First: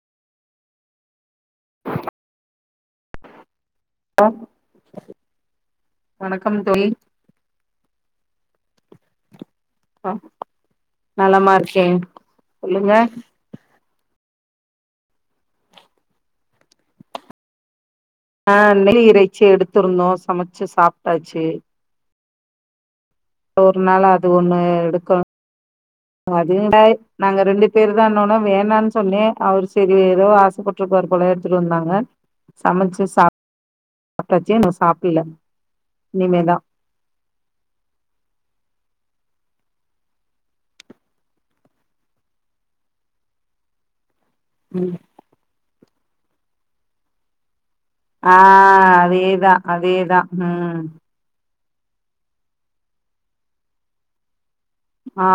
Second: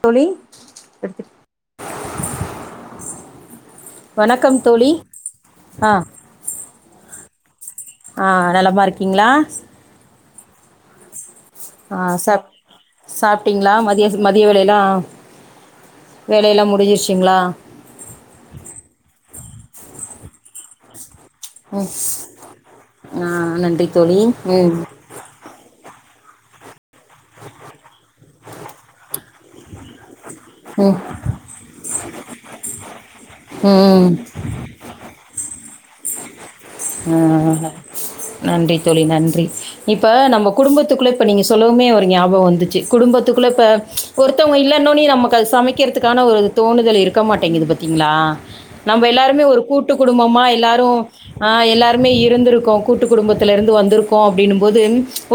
தோழி எடுத்து வணக்கம் தோழி ஆஹ வணக்கம் தோழி ஆஹ நலமா இருக்கீங்களா நலமா இருக்கே ஆஹ சாப் சொல்லுங்க சாப்டீங்ளா மதிய மதிய வேலையெல்லா வேலையெல்லா முடிஞ்சிருச்சுங்களா ஆஹ மெல்லி இரை ச்சி எடுத்துருந்தோ சமச்சு சாப் ச் உம் ஒரு நாள் அது ஒண்ணு ம் எடுக்கணு அது நாங்க ரெண்டு பேரு தான்னோன்ன வேணானு சொன்னே அவரு செரி ஏதோ ஆ ம் ஆசபட்ருப்பாரு போல எடுத்துட்டு வந்தாங்க சமச்சு சாப் ம் சாப்டாச்சு இன்னு சாப்படல இனிமேதா ஆஹ நன்றி தோழி நன்றி இப்ப நம்ம குடும்பத்துக்குள்ள இப்ப நீங்க சொல்லவுமே ஒரு ஞாபக வந்துச்சு குடும்பத்துக்குள்ள இப்ப ச் ஒருத்தவங்க ம் இல்லோன்னனோ நம்மக்கு அது சமைக் கிறதுக்கான ஒரு தோணுதல் இருக்க மாட்டிங்கிது பாத் திங்ளா ஆ நம்ம எல்லாருமே அதேதா ஒரு கூட்டு அதேதா குடும்பமா ம் எல்லாரு ஆஹ எல்லாருமே இருந்திருக்கோ கூட்டு குடும்பத்தில இருந்து வந்திருக்கோ அப்டின்னும் போது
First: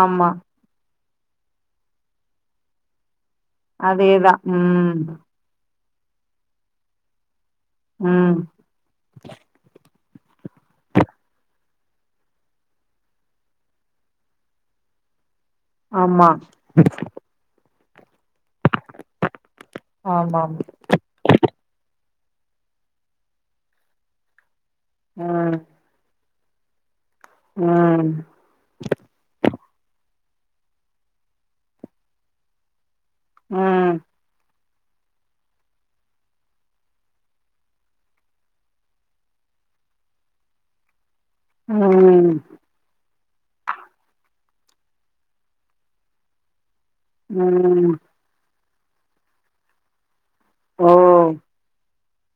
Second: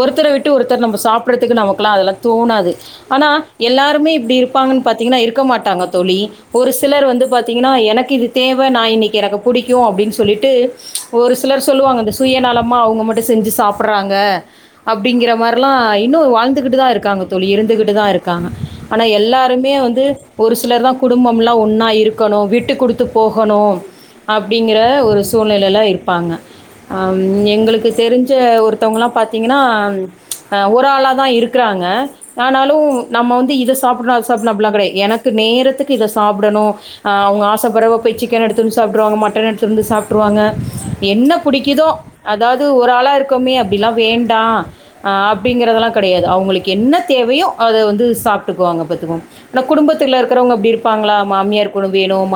ஒருத்தர விட்டு ஒருத்தர் நம்ம சாப் டறதுகு நமக்கெல்லா அதெல்லா தோணாது ஆனா எல்லாருமே அதேதா இப்டி இருப்பாங்கன்னு ம் பாத்தீங்கன்னா இருக்க மாட்டாங்க தோழி ஒரு சிலர் வந்து பாத் திங்ன்னா எனக்கு இது ம் தேவ நா இன்னிக்கு எனக்கு புடிக்கு அப்டின்னு சொ சொல்லிட்டு ஒரு சிலர் சொல்லுவாங்க அங்க சுயநலமா அவங்க மட்டு செஞ்சு சாப்படறாங்க அப்டிங்கிற மாரி ல்லா இன்னு ஆமா வாழ்ந்துகிட்டு தா இருக்காங்க தோழி இருந்துகிட் பிதா இரு க்காங்க ஆனா எல்லாருமே வந்து ஆமாம் ஒரு சிலர் தா குடும்பம் எல்லா ஒன்னா இருக் க்கணு விட்டு குடுத்து போகணு அப் டிங்கிற ஒரு ம் சூழ்நிலை ப்பாங்க ஆ எங்களுக்கு ம் தெரிஞ்ச ஒருத்தவங்கலா பாத்தீங்கன்னா ஆ ஒரு ஆளா தா இருக்கறாங்க ஆனாலு நம்ம வந்து இத ம் சாப்டலா அது சாப்டலா அப்படியெல்லா கிடையாது எனக்கு நேரத்துக்கு இத சாப்டணு அவுங்க ஆச பட்ற போய் சிக்கன் எடுத் வந்த் சாப்ட் வந்த்ருவாங்க மட்டன் எடுத்துட்டு வந்து சாப்ட்ருவாங்க என்ன பிடிக்குதோ ம் அதாவது ஒரு ஆளா இருக்கோமே அப்படிலா வேண்டா அ அப்படிங்கறதெல்லா கெடையாது அவுங்களுக் என்ன தேவையோ அத ம் வந்து சாப் இருக்குவாங்க பத்துக்கும் அந்த குடும்பத்தில இருக்கவங்க அப்படி ஓ! இருப்பாங்களா மாமியார் வேணும்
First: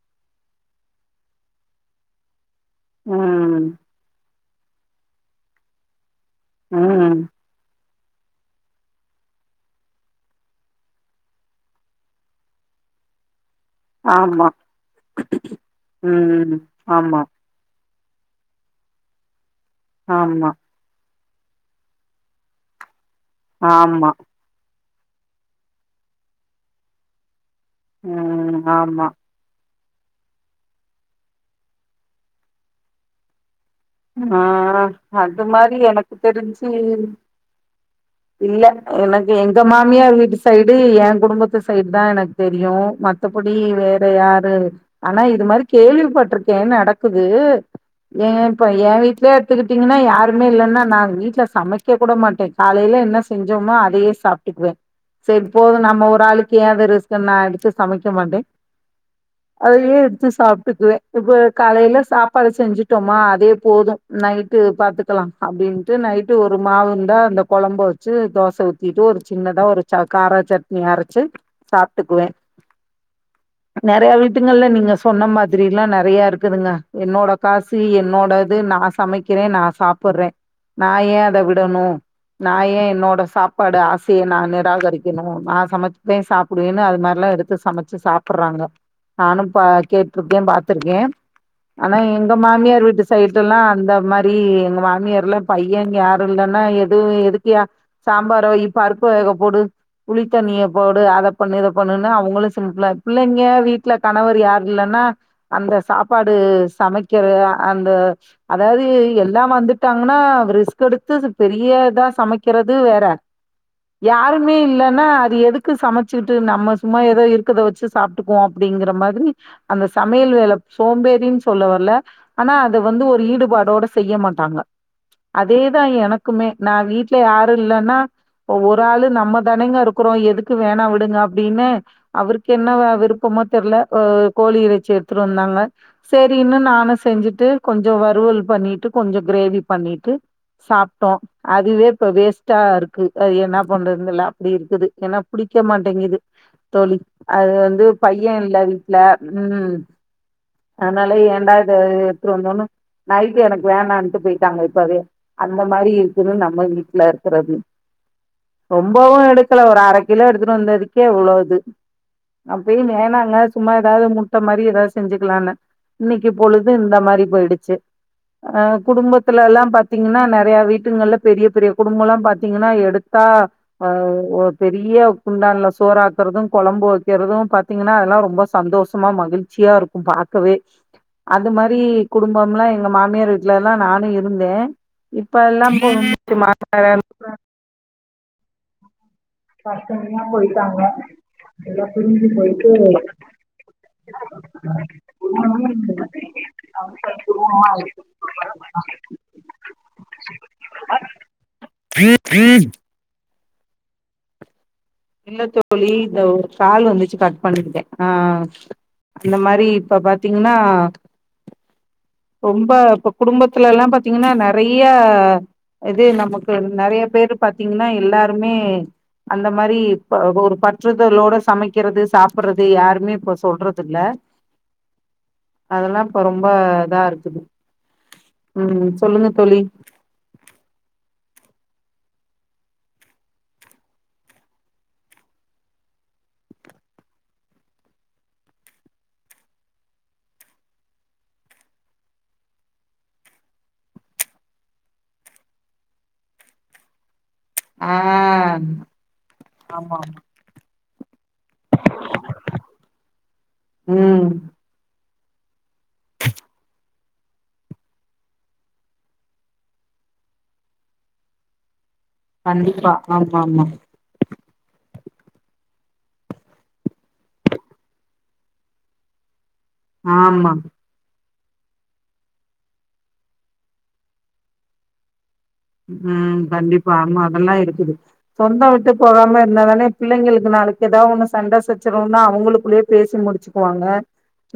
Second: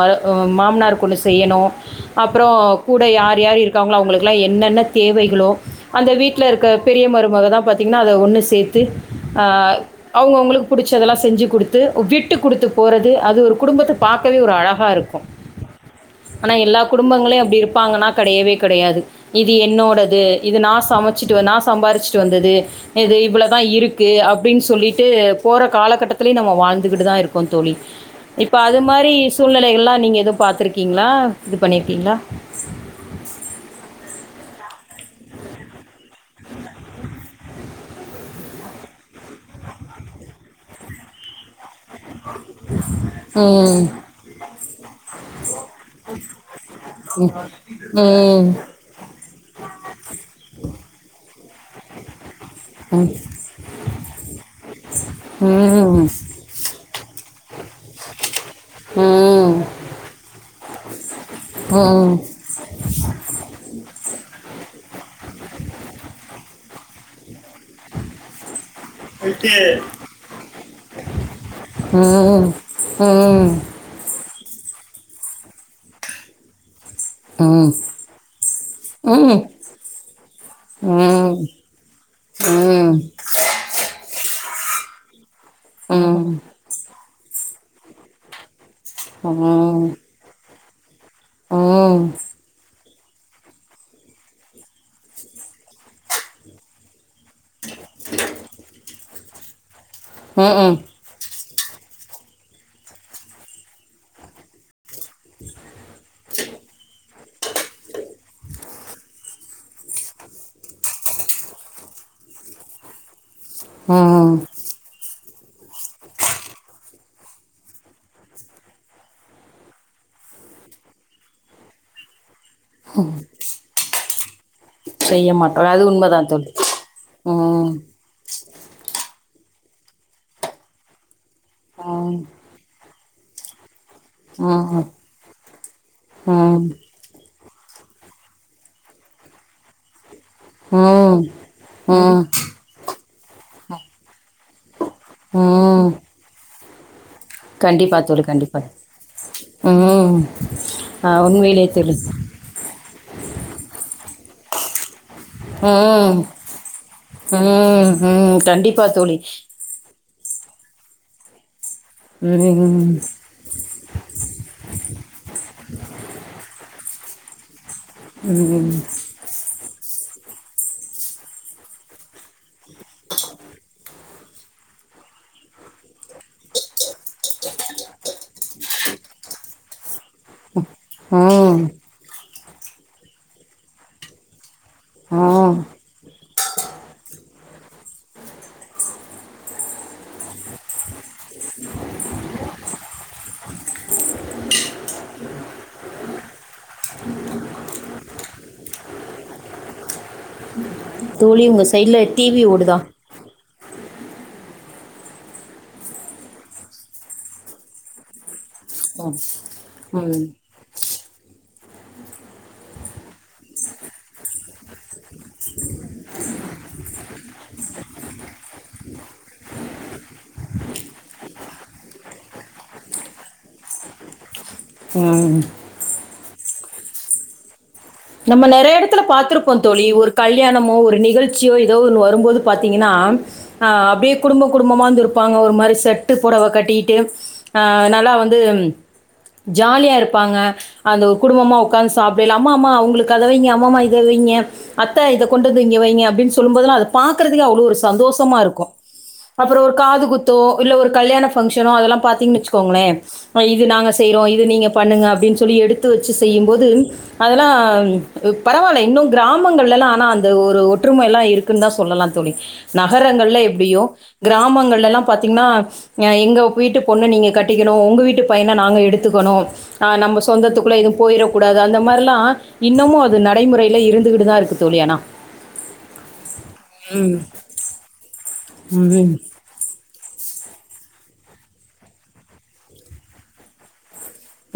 மாமனார் கொண்ணு செய்யணும் அப்புறம் கூட யார் யார் ம், இருக்காங்கலோ அவங்களுக்கு என்னென்ன தேவைகளோ அந்த வீட் இருக்க பெரிய ம். மருமக தா பத் த்தீங்கன்னா அத ஒன்னு சேர்த்து அவங்க அவங்களுக்கு பிடிச்சதெல்லாம் செஞ்சு கொடுத்து விட்டு குடுத்து போறது அது ஒரு குடும்பத்த பார்க்கவே ஆமா. ஒரு அழகா இருக்கும் ஆனா ம். எல்லா ஆமா, குடும்பங்களையும் அப்படி இருப்ப பாங்கனா கிடையவே கிடையாது இது என்னோடது ஆமா, இது நா சமத்த வச்சிட்டு நா சம்பாதிச்சிட்டு வந்தது இது இவ்வளோதா ஆமா. இருக்கு அப்படின்னு சொல்லிட்டு ட்டு போற காலகட்டத்திலயும் நம்ம வாழ்ந்துகிட்டு தா இரு தோழி இப்ப ம். அது ஆமா. மாதிரி சூழ்நிலைகல்லாம் நீங்க ஏதும் பா்த்திருக்கீங்களா இது பண்ணிருக்கீங்களா ஆஹா அது மாதிரி எனக்கு தெரிஞ்சி இல்ல எனக்கு எங்க மாமியார் வீட்டு சைடு ஏன் குடும்பம் எங்க சைடு தா எனக்கு தெரியும் ம் மத்தபடி ம் வேற யாரு ஆனா இது மாதிரி கேள்விபட்டுரு என்ன நடக்குது ஏ ஏ வீட்லியே எத்துக்கிட்டீங்கன்னா யாருமே இல்லன்னா நா வீட்ல சமைக்க கூட மாட்டே காலைல ம் என்ன செஞ்சோமோ அதயே சாப்ட்டுக்வே செரிப்போது நம்ம ம் ம் ஒரு ஆளுக்கு ஏ வெர சிக்கன் நா எடுத்து சமைக்க மாட்டே அதயே எடுத்து சாப்ட்டுக்குவே இப்ப காலைல ம் சாப்பாடு செஞ்சிட்டோமா அதே போது நைட்டு பாத்துக்கலா அப்டின்ட்டு நைட்டு ஒரு மாவு இந்தா அந்த கொழம்பு வெச்சு தோச ஊத்திட்டு ஒரு போயிட்டு சின்னதா ஒரு சா காரா சட்னி அரைச்சு ம் ம் சாப்ட்டுக்குவே ம் ம் ம் நறைய வீ ட்டுங்கள்ல நீங்க சொன்ன மாதிரி எல்லா நெறையா இருக்குதுங்க என்னோட ம் ம் காசு என்னோட து நா ம் சமைக்கிறே நா சாப்புர்றே நா ஏ அத விடணு நா ஏ என்னோட சாப்பாடு ஆசைய நானே தாகரிக்கணு நா ம் சமைச்பே சாப்புடுவேன்னு அது மார் ல்லா எடுத்து சமச்சு சாப்பட்றாங்க நானு ப ம்ம் கேட்ருக்கே பா த்துருகே ஆனா எங்க மாமியார் வீட்டு சைட்லெல்லா அந்த மாரி எங்க மாமியார்லா பையன்ங் யாரு இல்லன்னா எ இதுவு எதுக்கியா சாம்பாரோ இ பரு பு வேக போடு‌ புளித்தண்ணிய போடு அத பண்ணு இத பண்ணுணு அவுங்களு சிம்ப்லா பிள்ளைங்க வீட்ல கணவர் யாரு இல்லன்னா அந்த சாப்பாடு சமைக்கிற அ அதாவது எல்லா வந்துட்டாங்கனா வ் ரிஸ்க் எடுத்து பெரிய இதா சமைக்கிறது வேற ம் யாருமே இல்லன்னா எதுக் க்கு சமைச்சுட்டு நம்ம சும்மா து இருக்கற்த வெச்சு சாப்ட்க்குவோ அப்பிடிங்கிற மாதிரி அந்த சமையல் வேல சோம்பேறின் சொல்ல வர்ல ஆனா இத வந்து ஒரு ஈடுபாடோட செய்ய மா டாங்க. செய்ய மாட்டோம் அது அதேதா உண்மைதான் எனக்குமே தோழி நா வீட்ல யாரு ம் இல்லன்னா ஒரு ஆளு நம்ம தனிங்க இருக்குறோ எதுக்கு வேணா விடுங்க அ அப்டினு ம் ம் அவருக்கு என்ன வ விருப் பமோ தெர்ல ஓ கோழி ம் இறைச்சி எடுத்துட்டு வந்தாங்க சேரின்னு ம் நானு செஞ்சுட்டு கொஞ்சொ வறுவல் பண்ணிட்டு கொஞ்சொ க்ரேவி பண்ணிட்டு சாப்ட்டோ ம் அதுவே இப்ப வேஸ்ட்டா இருக் கு அது என்ன பண்றதுன் தெர்ல அப்டி இருக்குது ஏன்னா புடிக்க ம் மாட்டேங்குது தோழி அது வந்து கண்டிப்பா தோழி பைய இல்ல கண்டிப்பா வீட்ல ம் ஆ அத்னால ஏண்டா உண்மையிலே இத தோழி இன்னோனு நைட்டு எனக்கு வேணான்ட்டு போய்ட்டாங்க இப்பவே அந்த மாரி ம் இருக்குனு நம்ம வீட்ல இருக்கிறது ம் ம் கண்டிப்பா தோழி ரொம்பவு எடுக்கல ஒரு அரக் கிலோ எடுத்துட்டு வந்ததுக்கே இவ்ளோ இது ம் அப்பயு ம் வேணாங்க சும்மா ஏதாவது முட்ட மாரி ஏதாவது செஞ்சுக்கலான்ன இன்னிக்கு பொழுது இந்த மா ரி போயிடுச்சு அ குடும்பத்துல எல்லா பாத் தீங்னா நறைய வீட்டுங்கள்ல பெரிய பெரிய குடும்போலா பாத் தீங்கனா எடுத்தா ஆ ஓ பெரிய குண்டான்ல சோறாக்குறது கொழம்பு வைக்கிறதுவு பாத்தீங்கனா அதெல்லா ரொம்ப சந்தோஷமா மகிழ்ச்சியாருக் கு பாக்கவே அது மாரி ஆ குடும்பம்லா எங்க மாமியார் வீட்ல எல்லா நானு இருந்தே இப்ப எல்லாம் போச்சு மாமியார் ஏறந்துடாங்க தனிதனியா போய்ட்டாங்க எல்லா பிரிஞ்சு போய்ட்டு குடும்பமே தனித்தனி குடும்பமாயிட்டாங்க தோழி உங்க சைட்ல டிவி ஓடுதா இல்ல தோழி இந்த ஒரு கால் வந்துச்சு கட் பண்ணிப்புட்டே ஆ, ஆ அந்த மாரி ம் இப்ப ம் பாத்தீங்னா ரொம்ப இப்ப குடும்பத்துல எல்லா பாத்தீங்கனா நறையா ஆ‌ இது நமக்கு நறைய பேரு பாத்தீங்கனா எல்லாருமே அந்த மாரி ஒரு பற்றுதலோட சமைக் கிறது சாப்புட்றது யாருமே இப்ப சொல்றதுதில்ல ம் ப இத்தா இருக்குது நம்ம நெறைய ம் எடத்துல சொல்லுங்க பாத்துருப்போ தோழி ஒரு கல்யாணமோ ஒரு நிகழ் சியோ ஏதோ ஒரு வரும்போது பாத்தீங்கனா ஆ அப்டியே குடும்ப குடும்பமா வந்து இருப்பாங்க ஒரு மாரி செட்டு பொடவ கட்டிட்டு ஆ நல்லா வந்து ஜாலியா இருப்பாங்க அந்த குடும்பமா உக்காந்து சாப்டயில அம்மா அம்மா அவுங்ளுக்கு அத வைங்க அம்மா அம்மா இத வைங்க அத்த இத கொண்டு வந்து இங்க வைங்க அப்டின் சொல்லும்போதுலா அத பாக் குறதுக்கே அவ்ளோ ஒரு ஆ சந்தோஷமா இருக்கோ ஆமா அப்புறோ ஒரு ஆமா காதுகுத்தோ இல்ல ஒரு கல்யாண ஃபங்ஷனோ அதெல்லா பாத்தீங்கன்னு வெச்சுக்கோங்களே இது நாங்க செய்றோ ம் இது நீங்க பண்ணுங்க அப்டின் சொல்லி எடுத்து வெச்சு செய்யும்போது அதெல்லாம் பரவால்ல இன்னு கிராமங்கள்லலா ஆனா அந்த ஒரு ஒற்றும எல்லா இருக்குன் தா சொல்லலா தோழி கண்டிப்பா ஆமா நகரங்கள்ல ஆமா எப்டியோ கிராமங்கள்லலா பாத்தீங்னா எங்க வீட்டு பொண்ணு நீங்க கட்டிக்கணு உங்க வீட்டு பையன நாங்க எடுத்துக்கணு ஆஹ் நம்ம ஆமா சொந்தத்துக்குள்ள எதும் போயிர கூடாது அந்த மாரிலா இன்னமு அது நடைமுறைல இருந்துகிட்டுதா இருக்கு தோழி ஆனா உம் கண்டிப்பா ம். ஆமா அதெல்லா இருக்குது சொந்தோ விட்டு ம். போகாம இருந்தா தானே பிள்ளைங்ளுக் க்கு நாளைக்கு ஏதாவொன்னு சண்ட சச்சறவுனா அவுங்களுக்குள்ளியே பேசி முடிச்சுக்குவாங்க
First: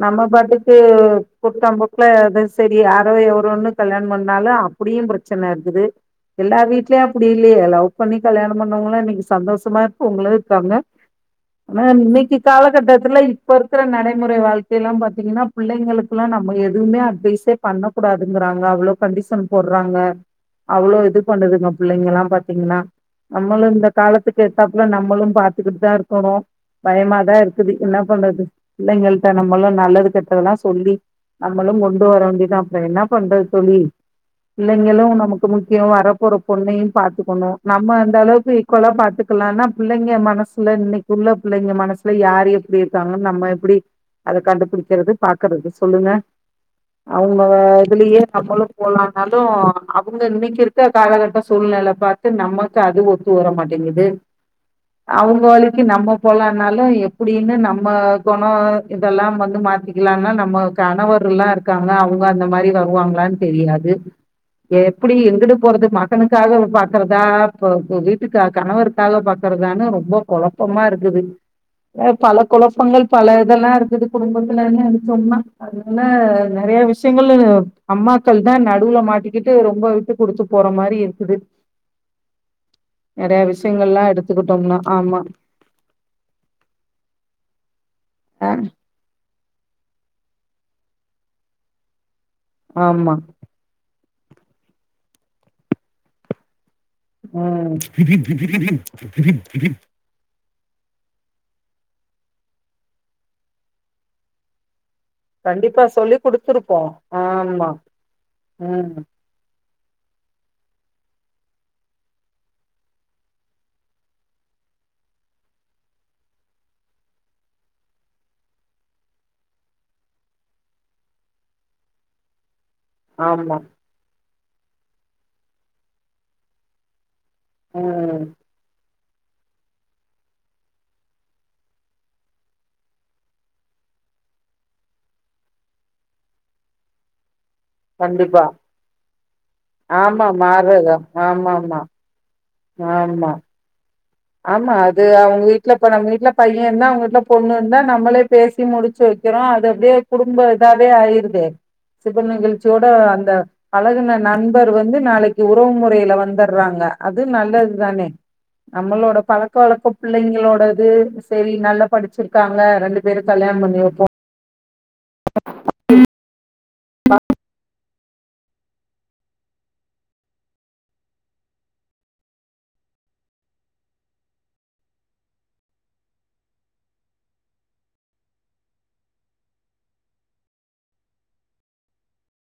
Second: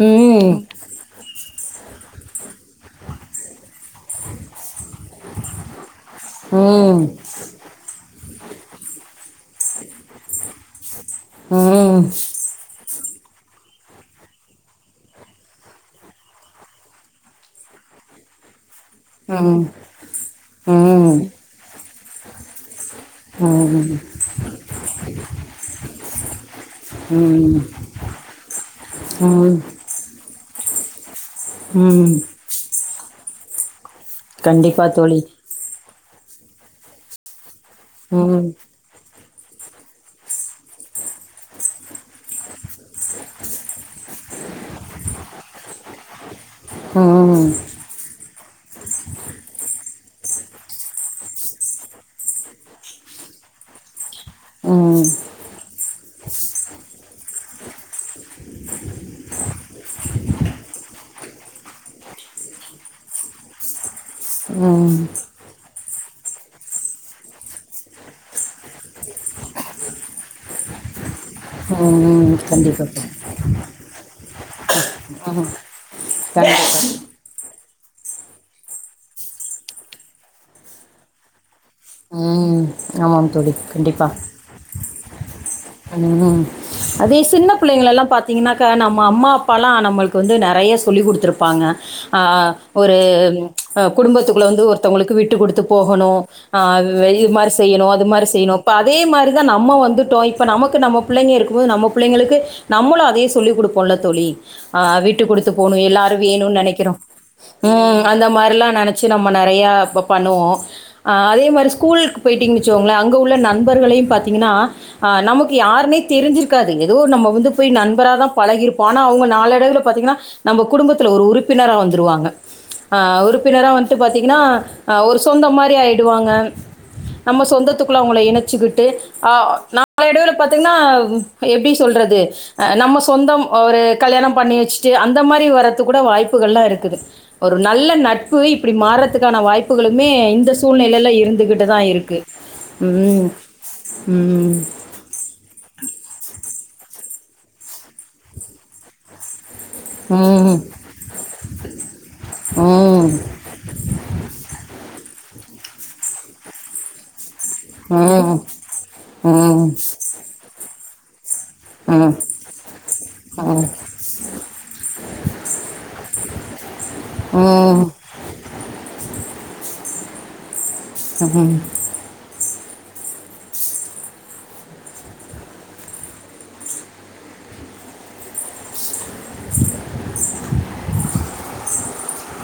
நம்ம ம். பாட்டுக்கு குருட்டாம்போக்ல அது சரி யாரோ எவரோன்னு கல்யாணம் பண்ணாலு அப்டியு பிரச்சன இருக்குது எல்லா ம். வீட்லயும் அப்டி இல்லியே லவ் பண்ணி கல்யாணம் பண்ணவங்கலா இன்னைக்கு சந்தோஷமா மா இருக்குறவங்களு இருக்காங்க ம் ஆனா ம் இன்னைக்கு காலகட்ட அதுல இப்ப இருக்றகு நடைமுறை வாழ்க்கைலா பாத்தீங்னா பிள்ளைங்ளுக்குலா நம்ம எதுவுமே அட்வைசு பண்ணக் கூடாதுங்றாங்க அவ்ளோ கண்டிஷன் ம் போட்றாங்க அவ்ளோ ம் இது பண்ணுதுங்க பிள்ளைங்கலாம் பாத்தீங்னா நம்மளும் இந்த காலத்துக்கேத்தாப்ல நம்மளும் பாத்துக்கிட்தா இருக்கணு பயமாதா ம் இருக்குது என்ன பண்றது பிள்ளைங்கள்ட ம் நம்மளும் நல்லது கெட்டதுலா சொல்லி நம்மளும் கொண்டு ம் வர வேண்டிதா அப்றோ என்னா பண்றது தோழி கண்டிப்பா தோழி முக்கியம் வர போற பொண்ணையு பாத்துக்கணு நம்ம ம் அந்தளவுக்கு ஈக்வலா பாத்து லானா பிள்ளைங்க மனசுல இன்னைக்குள்ள பிள்ளைங்க மனசுல யாரு எப்டி இருக்காங்கன்னு நம்ம எப்டி அத கண்டுபிடிக்கறது பாக்றது சொல்லுங்க அவுங்க ம் இதுலயே நம்மளும் போலானாலும் அவுங்க இன்னைக்கு இருக்ற காலகட்ட சூழ்நெலை பாத்து நமக்கு அது ஒத்து வர மாட்டேங்குது ம் அவங்க வலிக்கு நம்ம போலானாலும் எப் டின்னு நம்ம குணம் இதெல்லா வந்து மாத்திக்லானா நம்ம கணவர்லாம் இருக்காங்க அவங்க அந்த மாரி வருவாங்ளானு தெரியாது ம் எப்டி எங்குட்டு போறது ம கனுக்காக பாக்றதா இப்ப வீட்டுக்காக கணவருக்காக பாக்றதான்னு ரொம்ப குழப்பமா இருக்குது ம் பல கண்டிப்பா குழப்பங்கள் தோழி பல இதெல்லா இருக்குது குடும்பத்துலனு சொன்னா அதனால நிறய கண்டிப்பா விஷ்யங்கள் அம்மாக்கள்தா நடுல மாட்டி கிட்டு ரொம்ப விட்டு குடுத்து போற மாரி இருக்குது ம் ஆமாம் நிறய தோழி விஷ்யங்கள்லா எடுத்துகிட்டோம்னா ஆமா ஹம் அதே சின்ன பிள்ளைங்களால எல்லாம் அ பாத்தீங்கன்னாக்க நம்ம அம்மா அப்பாலா நம்மளுக்கு வந்து நறைய சொல்லி் கொடுத்துருப்பாங்க ஆ ஒரு ஆமா குடும்பத்துக்குள்ள வந்து ஒருத்தவங்களுக்கு விட்டு கொடுத்து போகணும் ஆஹ் து மாரி ம் செய்யணும் அது மாரி செய்யணும் ப்ப அதே மாரிதான் நம்ம வந்துட்டோம் நம்ம பிள்ளைங்க இருக்கும் போது நம்ம பிள்ளைங்களுக்கு நம்மளும் அதையே சொல்லி் கொடுப்போம்ல தோழி அ விட்டு கொடுத்து கண்டிப்பா போணும் சொல்லி எல்லாரும் வேணும்னு குடுத்துருப்போ நனைக்கிறோம் ஆமா ம் அந்த மாதிரிலாம் ம் நனைச்சி நம்ம நிறையா அப்ப பண்ணுவோம் அதே மாரி ஸ்கூலுக்கு போயிட்டீங்கு வச்சோங்களேன் அங்க உள்ள நண்பர்களையும் பாத்தீங்கன்னா ஆஹ் நமக்கு யாருன்னே தெரிஞ்சிருக்காது ஏதோ நம்ம வந்து போய் நண்பரா தான் பழகியிருப்போம் ஆனா அவங்க நாலு அடைவுல பாத்தீங்கன்னா நம்ம குடும்பத்துல ஒரு உறுப்பினரா வந்துருவாங்க ஆஹ ஆமா உறுப்பினரா வந்து பாத் ங்கன்னா ஒரு சொந்தம் மாதிரி ஆயிடுவாங்க நம்ம சொந்தத்துக்குள்ள அவங்கள ம் இணைச் சிக்கிட்டு ஆஹ் நா நாலு அடைவுல பாத்தீங்கன்னா எப்படி சொல்றது அஹ் நம்ம சொந்தம் ஒரு கல்யாணம் பண்ணி வச்சுட்டு அந்த மாதிரி வர்றது கூட வாய்ப்புகள் எல்லாம் இருக்குது ஒரு நல்ல நட்பு கண்டிப்பா இப்படி மாறுறதுக்கான வாய்ப்புகளுமே ஆமா இந்த மாறுதான் சூழ்நிலையில் ஆமாமா இருந்துகிட்டு ஆமா. தான் இருக்குது உம் ஆமா உம் ஆமா அது அவங்க வீட்டுல இப்ப நம்ம வீட்டுல பையன் இருந்தா அவங்க வீட்டுல பொண்ணு இருந்தா நம்மளே பேசி முடிச்சு வைக்கிறோம் அதை இதே ம் குடும்பம் ம் ம் இதாவே ஆயிருது சுப நிகழ்ச்சியோட ம் அந்த பழகுன நண்பர் வந்து நாளைக்கு உறவு முறையில வந்துடுறாங்க அது நல்லது தானே நம்மளோட பழக்க வழக்கோ பிள்ளைங்களோட அது சரி நல்லா படிச்சிருக்காங்க ரெண்டு பேரும் கல்யாணம் பண்ணி ம் வைப்போம் [inaudible] ம் ம் [inaudible]